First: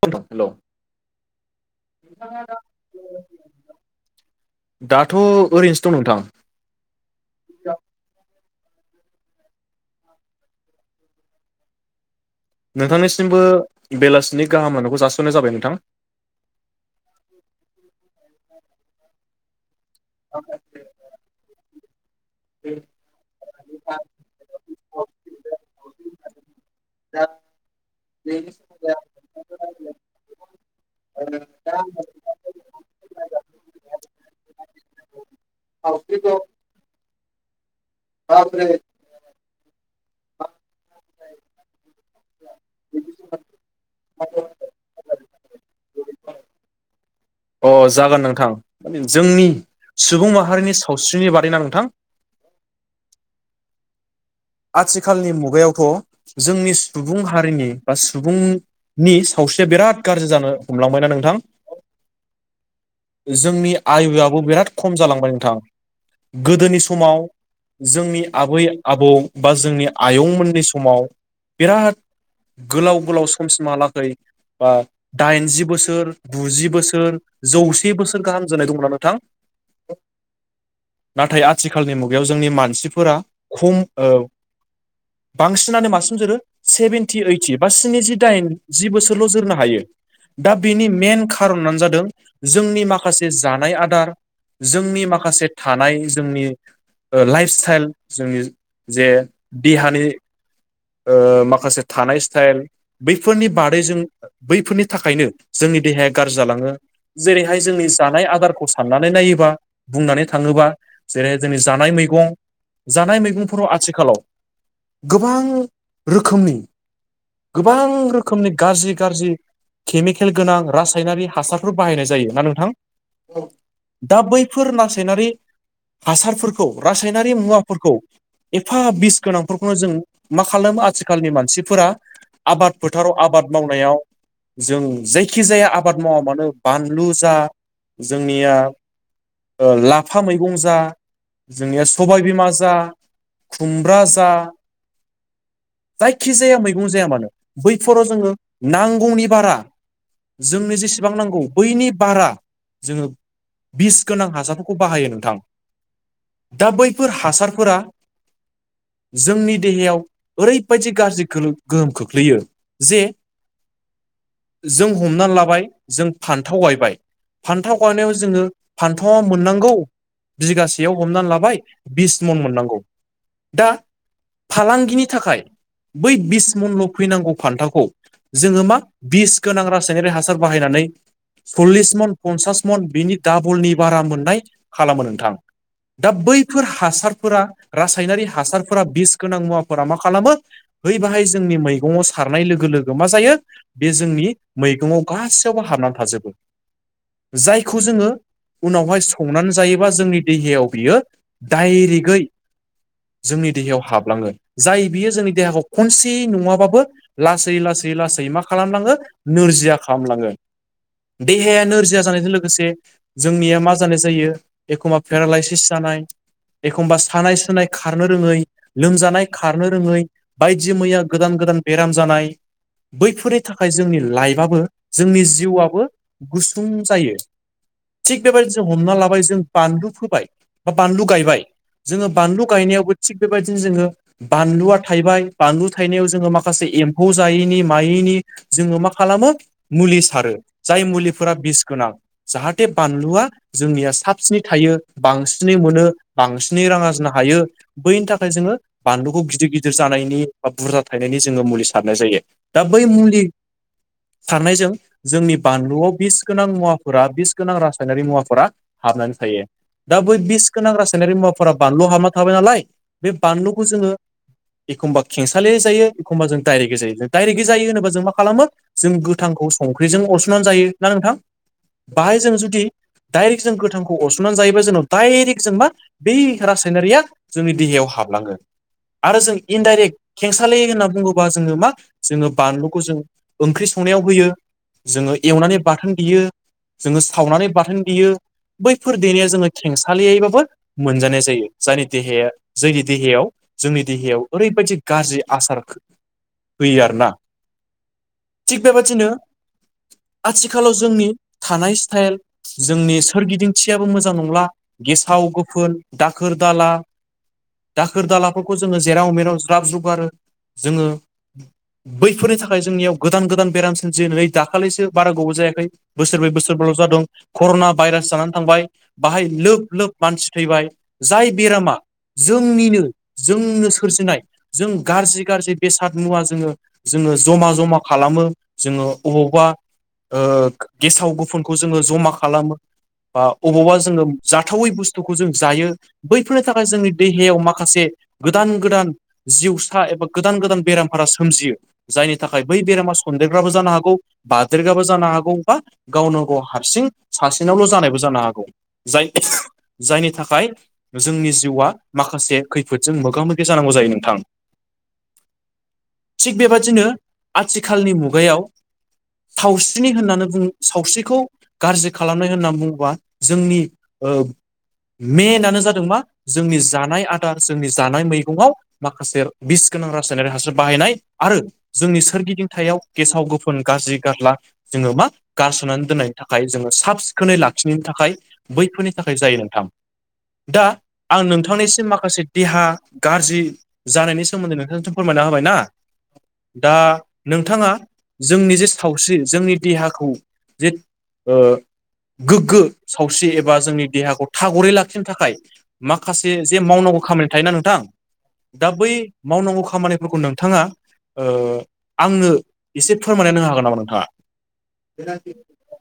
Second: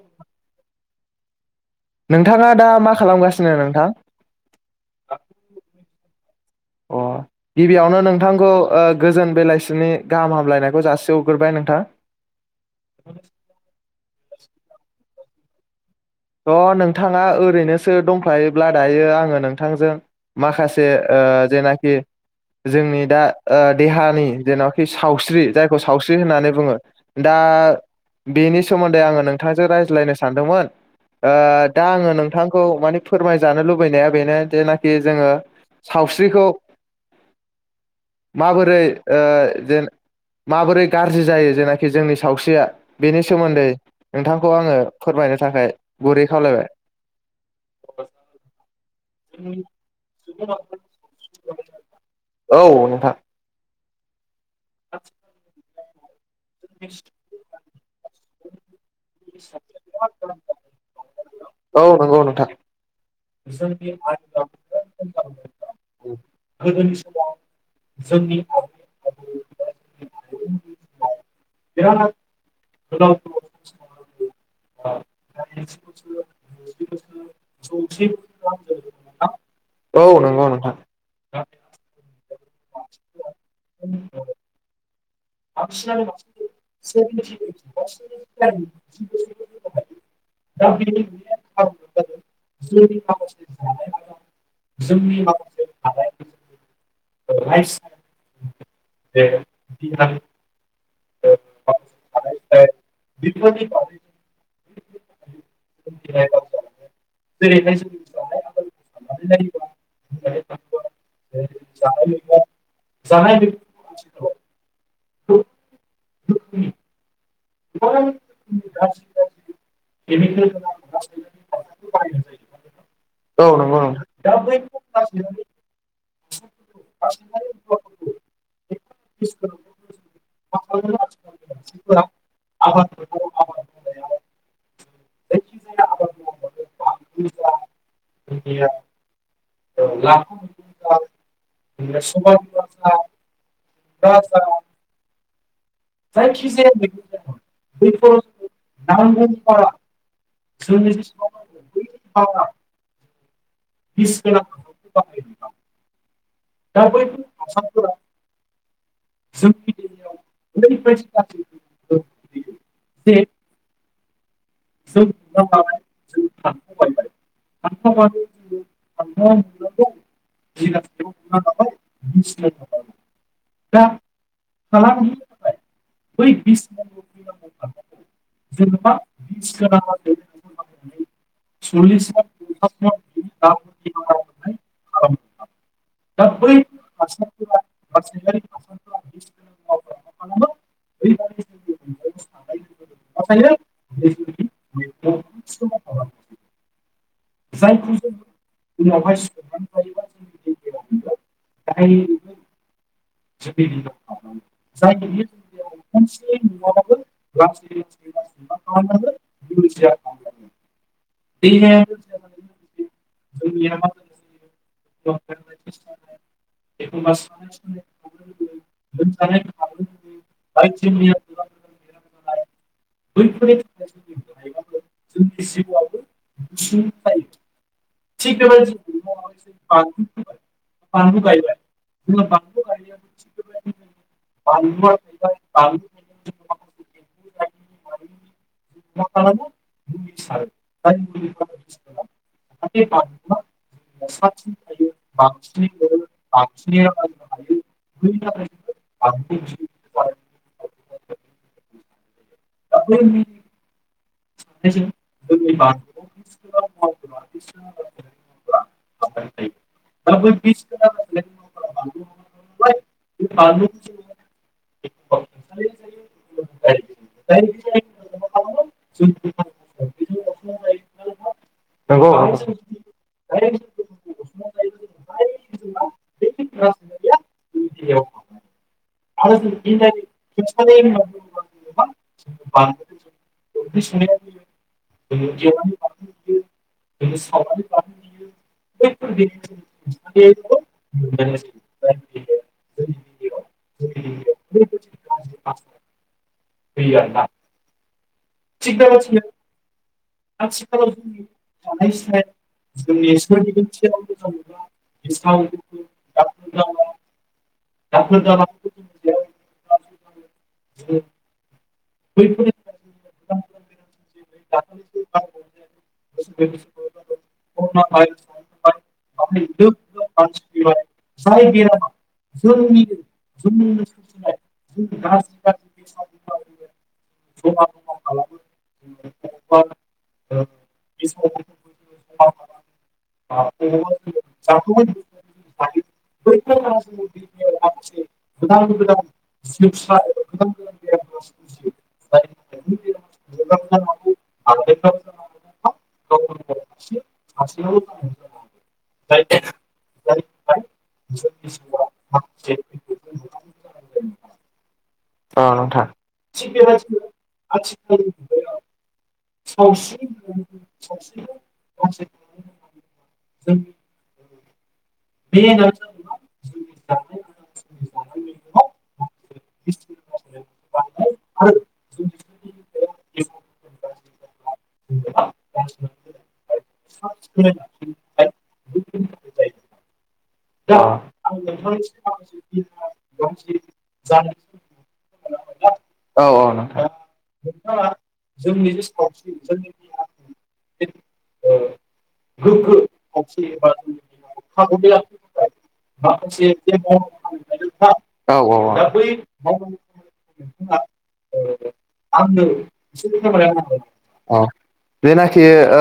हेल नोंथाङा दा मा खालामगासिनो नोंथां दाथ' ओरैनोसो दं नोंथां अ गिबियावनो नोंथांखौ ओ गोजोन बेलासिनि गाहाम हामलायनायखौ जासिहरग्रोबाय नोंथां। नोंथांनिसिमबो बेलासिनि गाहामलायनायखौ जासिहरनाय जाबाय नोंथां। र' नोंथाङा ओरैनोसो दंफायोब्ला दायो आङो नोंथांजों माखासे ओ जेनाखि जोंनि दा ओ देहानि जेनावखि सावस्रि जायखौ सावस्रि होननानै बुङो। दा बेनि सोमोन्दै आङो नोंथांजों रायज्लायनो सानदोंमोन। ओ दा आङो नोंथांखौ मानिे फोरमायजानो लुबैनाया बेनो जेनाखि जोङो सावस्रिखौ माबोरै ओ जेन माबोरै गाज्रि जायो जेनाखि जोंनि सावस्रिया बेनि सोमोन्दै नोंथांखौ आङो फोरमायनो गुरैयै खावलायबाय अ जागोन नोंथां माने जोंनि सुबुं माहारिनि सावस्रिनि बादैना नोंथां औ नोंथां आथिखालनि मुगायावथ' जोंनि सुबुं हारिनि बा सुबुं नि सावस्रिया बिराद गाज्रि जानो हमलांबायना नोंथां औ नंगौ नोंथां जोंनि आइयुआबो बिराद खम जालांबाय नोंथां गोदोनि समाव जोंनि आबै आबौ बा जोंनि आयंमोननि समाव बिराद गोलाव गोलाव समसिमहालागै बा दाइनजि बोसोर गुजि बोसोर जौसे बोसोर गाहाम जानाय दंमोनना नोंथां औ नंगौ नोंथां थिखालनि मुगायाव जोंनि मानसिफोरा खम ओ बांसिनानो मासिम जोरो सेभेनटि ओइटि बा स्निजि दाइन जि बोसोरल' जोरनो हायो दा बेनि मेन खारनानो जादों जोंनि माखासे जानाय आदार जोंनि माखासे थानाय जोंनि ओ लाइफस्थाइल जोंनि जे देहानि ओ माखासे थानाय स्टाइल बैफोरनि बादैजों बैफोरनि थाखायनो जोंनि देहाया गाज्रि जालाङो जेरैहाय जोंनि जानाय आदारखौ साननानै नायोबा बुंनानै थाङोबा जेरे जोंनि जानाय मैगं जानाय मैगं आथिखालाव गोबां रोखोमनि गोबां रोखोमनि गाज्रि गाज्रि खेमिखेल गोनां रासायनारि हासारफोर बाहायनाय जायो ना नोंथां औ नंगौ नोंथां दा बै फोर नासायनारि हासारफोरखौ रासायनारि मुवाफोरखौ एफा बिस गोनांफोरखौनो जों मा खालामो आथिखालनि मानसिफोरा आबाद फोथाराव आबाद मावनायाव जों जायखि जाया आबाद मावा मानो बानलु जा जोंनिया ओ लाफा मैगं जा जोंनिया सबायबिमा जा खुमब्रा जा जायखिजाया मैगं जाया मानो बैफोराव जोङो नांगौनि बारा जोंनो जेसेबां नांगौ बैनि बारा जोङो बिस गोनां हासारफोरखौ बाहायो नोंथां दा बैफोर हासारफोरा [unintelligible] जोंनि देहायाव ओरैबायदि गाज्रि गोलो गोहोम खोख्लैयो जे जों हमनानै लाबाय जों फान्थाव गायबाय फान्थाव गायनायाव जोङो फान्थावा मोननांगौ बिगासेयाव हमनानै लाबाय बिस मन मोननांगौ दा फालांगिनि थाखाय बै बिस मनल' फैनां गौ फान्थाखौ जोङो मा बिस गोनां रासायनारि हासार बाहायनानै सल्लिस मन पन्सास मन बिनि डाबलनि बारा मोननाय खालामो नोंथां दा बैफोर हासारफोरा रासायनारि हासारफोरा बिस गोनां मुवाफोरा मा खालामो बै बाहाय जोंनि मैगंङाव सारनाय लोगो लोग गो मा जायो बे जोंनि मैगंङाव गासैयावबो हाबनानै थाजोबो जायखौ जोङो उनावहाय संनानै जायो एबा जोंनि देहायाव बियो डाइरेक गै जोंनि देहायाव हाबलाङो जाय बियो जोंनि देहाखौ खनसेयै नङाबाबो लासै लासै लासै मा खालामलांङो नोरजिया खालामलाङो देहाया नोरजिया जानायजों लोग लोगोसे जोंनिया मा जानाय जायो एखमबा पेरालाइसिस जानाय एखमबा सानाय सु नाय खारनो रोङै लोमजानाय खारनो रोङै बायदि मैया गोदान गोदान बेराम जानाय बैफोरनि थाखाय जोंनि लाइफआबो जोंनि जिउआबो गुसुं जायो थिग बेबायदि जों हमना लाबाय जों बानलु फोबाय बा बानलु गायबाय जोङो बानलु गायनायावबो थिग बेबायदिनो जोङो बानलुआ थायबाय बानलु थायनायाव जोङो मा माखासे एम्फौ जायैनि मायैनि जोङो मा खालामो मुलि सारो जाय मुलिफोरा बिस गोनां जाहाथे बानलुआ जोंनिया साबसिनै थायो बांसिनै मोनो बांसिनै रां आरनो हायो बैनि थाखाय जोङो बानलुखौ गिदिर गिदिर जा नायनि बुरजा थायनायनि जोङो मुलि सारनाय जायो दा बै मुलि सारनायजों जोंनि बानलुआव बिस गोनां मुवाफोरा बिस गोनां रासायनारि मुवाफोरा हाबनानै थायो दा बै बिस गोनां रासायनारि मुवाफोरा बानलु हाबना थाबाय नालीय बे बानलुखौ जोङो एखनबा खेंसालि जायो एखनबा जों दायरेकगै जायोे जायो होनोबा जों मा खालामो जों गोथांखौ संख्रिजों अरसननानै जायो ना नोंथां नोंगौ दडाइरेक्ट जों गोथांखौ अरसननानै जायोबा जोंनाव दडाइरेक्ट जों मा बै रासायनारिया जोंनि देहायाव हाबलांगोन आरो जों इनडाइरेक्ट खेंसालि होनना बुङोबा जोङो मा जोङो बानलुखौ जों ओंख्रि संनायाव होयो जोङो एवनानै बाथोन देयो जोङो सावनानै बाथोन देयो बैफोर देनाया जोङो खेंसालियैबाबो मोनजानाय जायो जायनि देहाया जोंनि देहायाव जोंनि देहायाव ओरैबायदि गाज्रि आसार होयो आरो ना थिक बेबादिनो आथिखालाव जोंनि थानाय स्टाइल जोंनि सोरगिदिंथियाबो मोजां नंला गेसाव गेसाव गोफोन दाखोर दाला दाखोर दालाफोरखौ जोङो जेराव मेराव ज्राब ज्रुब गारो जोङो बैफोरनि थाखाय जोंनियाव गोदान गोदान बेराम सोमजियो नै दाखालिसो बारा गोबाव जायाखै बोसोर बै बोसोरबल' जादों कर'ना भाइरास जानानै थांबाय बाहाय लोब लोब मानसि थैबाय जाय बेरामा जोंनिनो जोंनो सोरजिनाय जों गाज्रि गाज्रि बेसाद मुवा जोङो जोङो जमा जमा खालामो जोङो अबावबा ओ गेसाव गुफोनखौ जोङो जमा खालामो बा अबावबा जोङो जाथावै बुस्थुखौ जों जायो बैफोरनो थाखाय जोंनि देहायाव माखासे गोदान गोदान जिउसा एबा गोदान गोदान बेरामफोरा सोमजियो जायनि थाखाय बै बेरामा सनदेरग्राबो जानो हागौ बादेरग्राबो जानो हागौ बा गावनो गाव हारसिं सासेनावल' जानायबो जानो हागौ जायनि जायनि थाखाय जोंनि बा माखासे खैफोदजों मोगा मोगि जानांगौ जायो नोंथां औ नोंथां थिग बेबादिनो आथिखालनि मुगायाव थावस्रिनि होननानै बुङो सावस्रिखौ गाज्रि खालामनाय होननानै बुंबा जोंनि ओब मेनानो जादों मा जोंनि जानाय आदार जोंनि जानाय मैगङाव माखासे बिस गोनां रासायनारि हासार बाहायनाय आरो जोंनि सोरगिदिं थायो गेसाव गोफोन गाज्रि गारला जोङो मा गारसोनानै दोननायनि थाखाय जोङो साब साब सिखोनै लाखियिनि थाखाय बैफोरनि थाखाय जायो नोंथां दा आं नोंथांनिसिम माखासे देहा गाज्रि जानायनि सोमोन्दै नोंथांसिम फोरमायना होबाय ना ओव औ दा नोंथां नोंथाङा जोंनि जे सावस्रि जोंनि देहाखौ जे ओ गोग्गो सावस्रि एबा जोंनि देहाखौ थागरै लाखिनो थाखाय माखासे जे मावनांगौ खामानि थायोना नोंथां नोंथां औ दा बै औ मावनांगौ औ खामानिफोरखौ नोंथाङा ओ आंनो एसे इसे फोरमायनानै होनो फोरमायना हागोन नामा होदो नोंथाङा? औ जेनाखि ओ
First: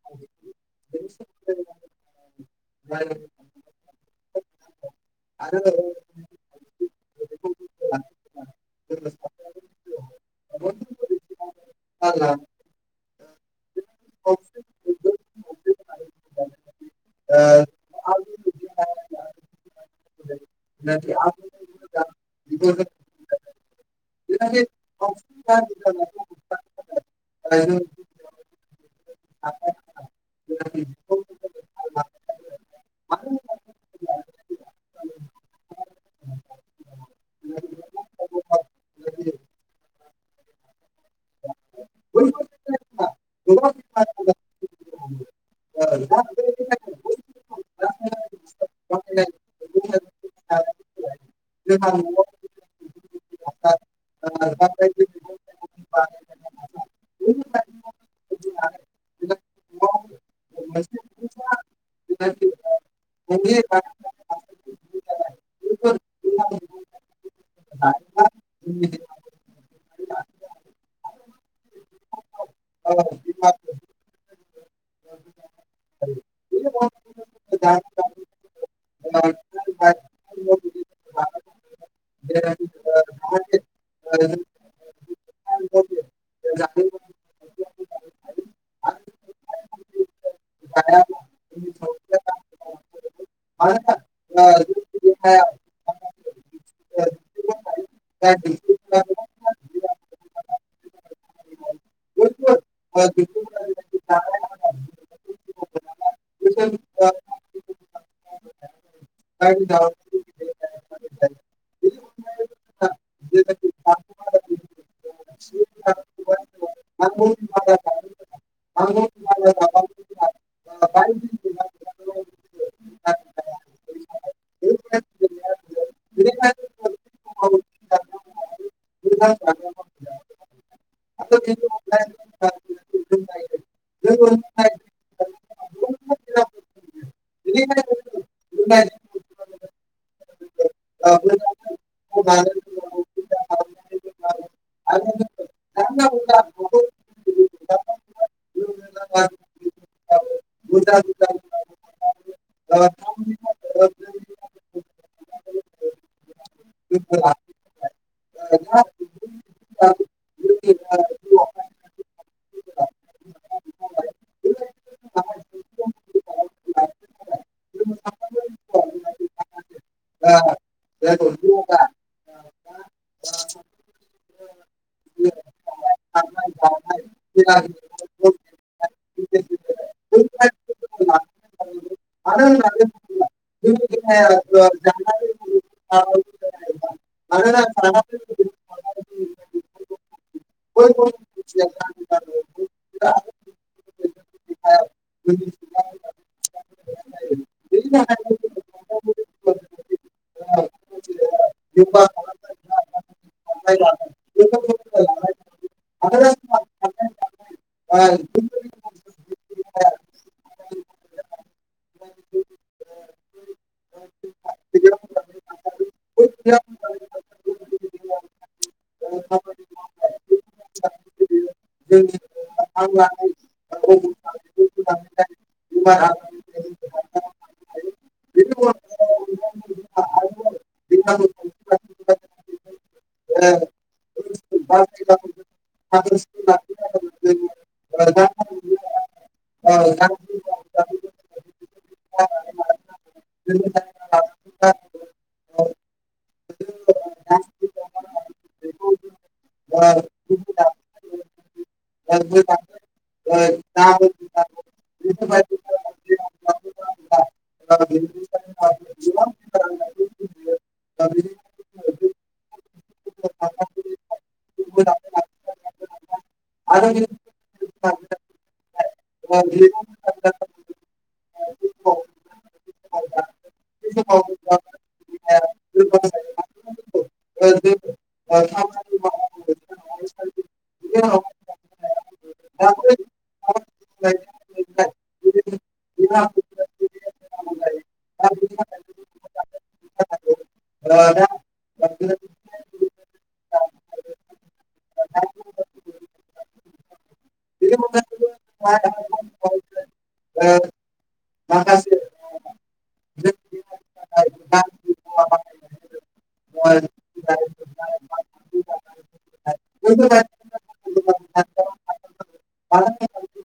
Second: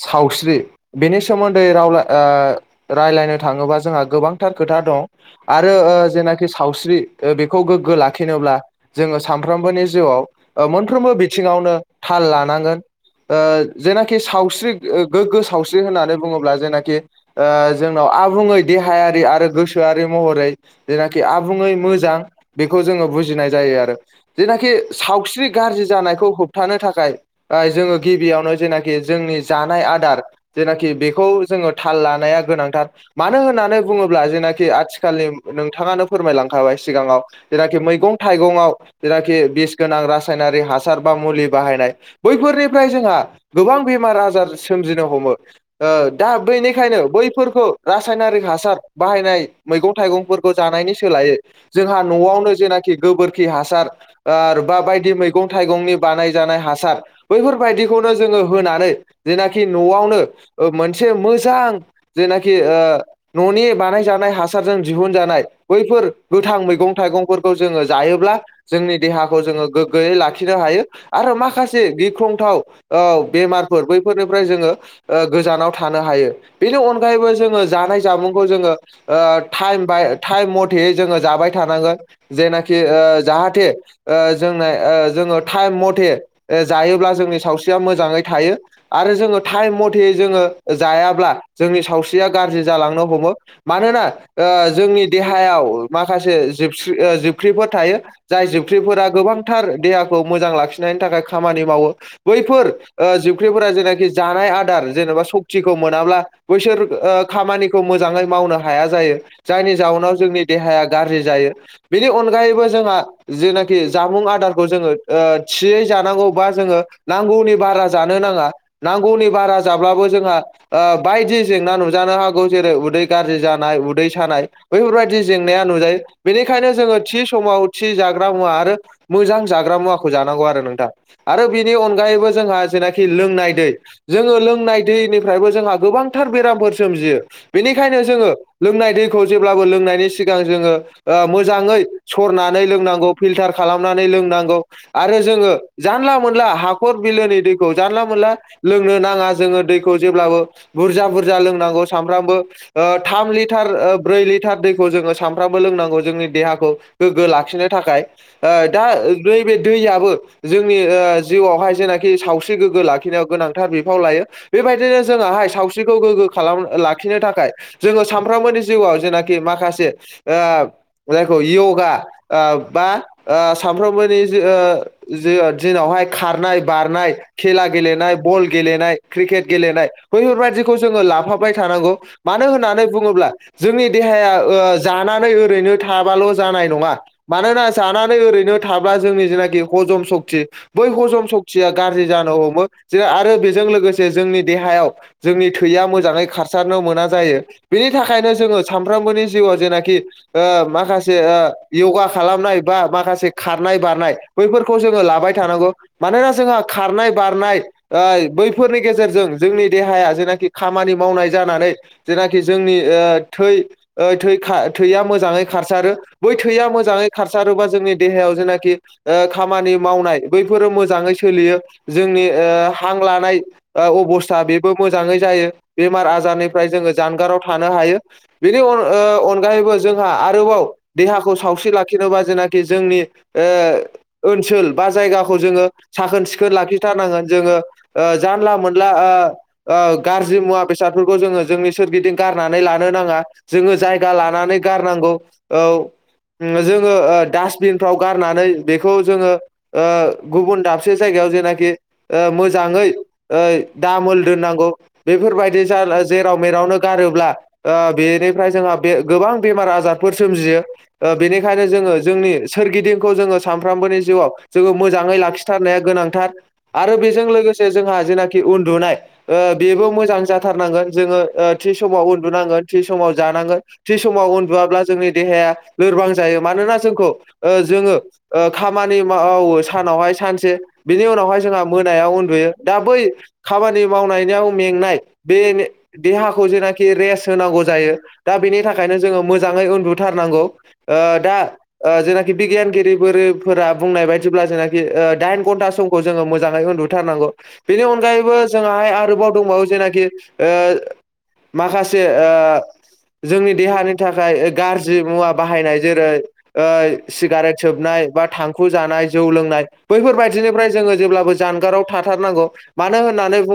सावस्रि बेनि सोमोन्दै राव ओ रायलायनो थाङोबा जोंहा गोबांथार खोथा दं आरो ओ जेनाखि सावस्रि ओ बेखौ गोग्गो लाखिनोब्ला जोङो सामफ्रोमबोनि जिउआव ओ मोनफ्रोमबो बिथिङावनो थाल लानांगोन ओ जेनाखि सावस्रि गोग्गो सावस्रि होननानै बुङोब्ला जेनाखि ओ जोंनाव आबुङै देहायारि आरो गोसोआरि महरै जेनाखि आबुङै मोजां बेखौ जोङो बुजिनाय जायो आरो जेनाखि सावस्रि गाज्रि जानायखौ होबथानो थाखाय जोङो गिबियावनो जेनाखि जोंनि जानाय आदार जेनाखि बेखौ जोङो थाल लानाया गोनांथार मानो होननानै बुङोब्ला जेनाखि आथिखालनि नोंथाङानो फोरमायलांखाबाय सिगाङाव जेनाखि मैगं थाइगङाव जेनाखि बिस गोनां रासायनारि हासार सार बा मुलि बाहायनाय बैफोरनिफ्राय जोंहा गोबां बेमार आजार सोमजिनो हमो ओ दा बेनिखायनो बै फोरखौ रासायनारिक हासार बाहायनाय मैगं थाइगंफोरखौ जानायनि सोलायै जोंहा न'आवनो जेनाखि गोबोरखि हासार ओ बा बायदि मैगं थाइगंनि बानाय जानाय हासार बैफोरबायाददिखौनो जोङो होनानै जेनाखि न'आवनो ओ मोनसे मोजां जेनाखि ओ न'नि बानाय जानाय हासार हासारजों दिहुन जानाय बैफोर गोथां मैगं थाइगंफोरखौ जोङो जायोब्ला जोंनि देहा जोङो गोगगोयै लाखिनो हायो आरो माखासे गिख्रंथाव औ बेमारफोर बैफोरनो जोङो गोजानाव थानो हायो बेनि अनगायैबो जोङो जानाय जामुंखौ जोङो ओ ओ टाइम बाय टाइम मथेै जोङो जाबाय थानांगोन जेनाखि ओ जाहाथे ओ जोंना जोङो टाइम मथे जायोब्ला जोंनि सावस्रिया मोजाङै थायो आरो आरो जोङो टाइम मथेै जोङो जायाब्ला जोंनि सावस्रिया गाज्रि जालांनो हमो मानोना ओ जोंनि देहायाव माखासे जिबख्रिफोर थायो जाय ख्रिया गोबांथार देहाखौ मोजां लाखिनायनि थाखाय खामानि मावो बैफोर जिबख्रिफोरा जे नाखि जानाय आदार जेन'बा सक्तिखौ मोनाब्ला बैसोर खामानिखौ मोजाङै मावनो हाया जायो जायनि जाउनाव जोंनि देहाया गाज्रि जायो बेनि अनगायैबो जोंहा जेनाखि जामुं आदारखौ जोङो थियै जानांगौ बा जोङो नांगौनि बारा जानो नाङा नांगोवनि बारा जाब्लाबो जोंहा ओ बायदि जेंना नुजानो हागौ जेरै उदै गाज्रि जानाय उदै सानाय बेफोरबायदि जेंनाया नुजायो बेनिखायनो जोङो थि समाव जाग्रा मुवा आरो मोजां जाग्रा मुवाखौ जानांगौ आरो नोंथां आरो बेनि अनगायैबो जोंहा जे नाखि लोंनाय दै जोङो लोंनाय दैनिफ्रायबो जोंहा गोबांथार बेरामफोर सोमयो बेनिखायनो बेखायनो जोङो लोंनाय दैखौ जेब्लाबो लोंनायनि सिगां जोङो ओ मोजाङै सरनानै [unintelligible] लोंनांगौ फिलथार खालामनानै लोंनांगौ आरो जोङो जानला मोनला हाखर बिलोनि दैखौ जानला मोनला लोंनो नाङा जोङो दैखौ जेब्लाबो बुरजा बुरजा लोंनांगौ सानफ्रामबो थाम लिटार ब्रै लिटार दैखौ जोङो सानफ्रामबो लोंनांगौ जोंनि देहाखौ गोग्गो ला खिनो थाखाय दा नैबे दैआबो जोंनि ओ जिउआव हाय जेनाखि साव स्रि गोग्गो लाखिनायाव गोनांथार बिफाव लायो बेबायदिनो जोंहाहाय सावस्रिखौ गोग्गो खालाम लाखिनो थाखाय जोङो सानफ्रोमबोनि जिउआव जेनाखि माखासे ओ जायखौ इउगा बा सानफ्रोमबोनि दिनावहाय खारनाय बारनाय खेला गेलेनाय बल गेलेनाय क्रिकेट गेलेनाय बैफोरबायाददिखौ जोङो लाफाबाय थानांगौ मानो होननानै बुङोब्ला जोंनि देहाया ओ जानानै ओरैनो थाबाल' जानाय नङा मानोना जानानै ओरैनो थाब्ला जोंनि जेनाखि हजम सक्ति बै हजम सक्तिया गाज्रि जानो हमो आरो बेजों बेजों लोगोसे जोंनि देहायाव जोंनि थैया मोजाङै खारसारनो मोना जायो बेनि थाखायनो जोङो साफ्रामबोनि जिउआव जेनाखि ओ माखासे ओ यगा खालामनाय बा माखासे खारनाय बारनाय बैफोरखौ जोङो लाबाय थानांगौ मानोना जोंहा खारनाय बारनाय आ बैफोरनि गेजेरजों जोंनि देहाया जेनाखि खामानि मावनाय जानानै जेनाखि जोंनि ओ थै ओ थै खा थैया मोजाङै खारसारो बै थैया मोजाङै खारसारोबा जोंनि देहायाव जेनाखि ओ खामानि मावनाय बैफोरो मोजाङै सोलियो जोंनि ओ हां लानाय अबस्था बेबो मोजाङै जायो बेमार आजारनिफ्राय जोङो जानगाराव थानो हायो बेनि ओ अनगायैबो जोंहा आरोबाव देहाखौ सावस्रि लाखि खेनबा जेनाखि जोंनि ओ ओनसोल बा जायगाखौ जोङो साखोन सिखोन लाखि थारनांगोन जोंङो ओ जानला मोनला ओ ओ गाज्रि मुवा बेसादफोरखौ जोंङो जोनि सो सोरगिदिं गारनानै लानो नाङा जोङो जायगा लानानै गारनांगौ औ जोङो ओ डास्बिन फ्राव गारनानै बेखौ जोङो ओ गुबुन दाबसे जायगायाव जेन नाखि मोजाङै ओ दामोल दोननांगौ बेफोरबायदि जा जेराव मेरावनो गारोब्ला ओ बेनिफ्राय जोंहा गोबां बेमार आजारफोर सोमजियो ओ बेनिखायनो जोङो जोंनि सोरगिदिंखौ जोङो सानफ्रामबोनि जिउआव जोङो मोजाङै लाखिथारनाया गोनां नांथार आरो बेजों लोगोसे जोंहा जेनाखि उन्दुनाय ओ बेबो मोजां जाथारनांगोन जो जोङो थि समाव उन्दुनांगोन थि समाव जानांगोन थि समाव उन्दुआब्ला जोंनि देहाया लोरबां जायो मानोना जोंखौ ओ जोङो खामानि मावो सानावहाय सानसे बिनि उनावहाय जोंहा मोनायाव उन्दुयो दा बै खामानि मावनाययाव मेंनाय बे देहाखौ जेनाखि रेस्ट होनांगौ जायो दा बेनि थाखायनो जोङो मोजाङै उन्दुथारनांगौ। ओ दा ओ जेनाखि बिगियानगिरिफोरफोरा बुंनाय बायदिब्ला जेनाखि दाइन घन्थास समखौ जोङो मोजाङै उन्दुथारनांगौ बेनि अनगायैबो जोंहाहाय आरोबाव दंबावो जेनाखि ओ माखासे ओ जोंनि देहानि थाखाय ओ गाज्रि मुवा बाहायनाय जेरै ओ सिगारेट सोबनाय बा थांखु जानाय जौ लोंनाय बैफोरबायदि निफ्राय जोंङो जेब्लाबो जानगाराव थाथारनांगौ मानो होननानै बुं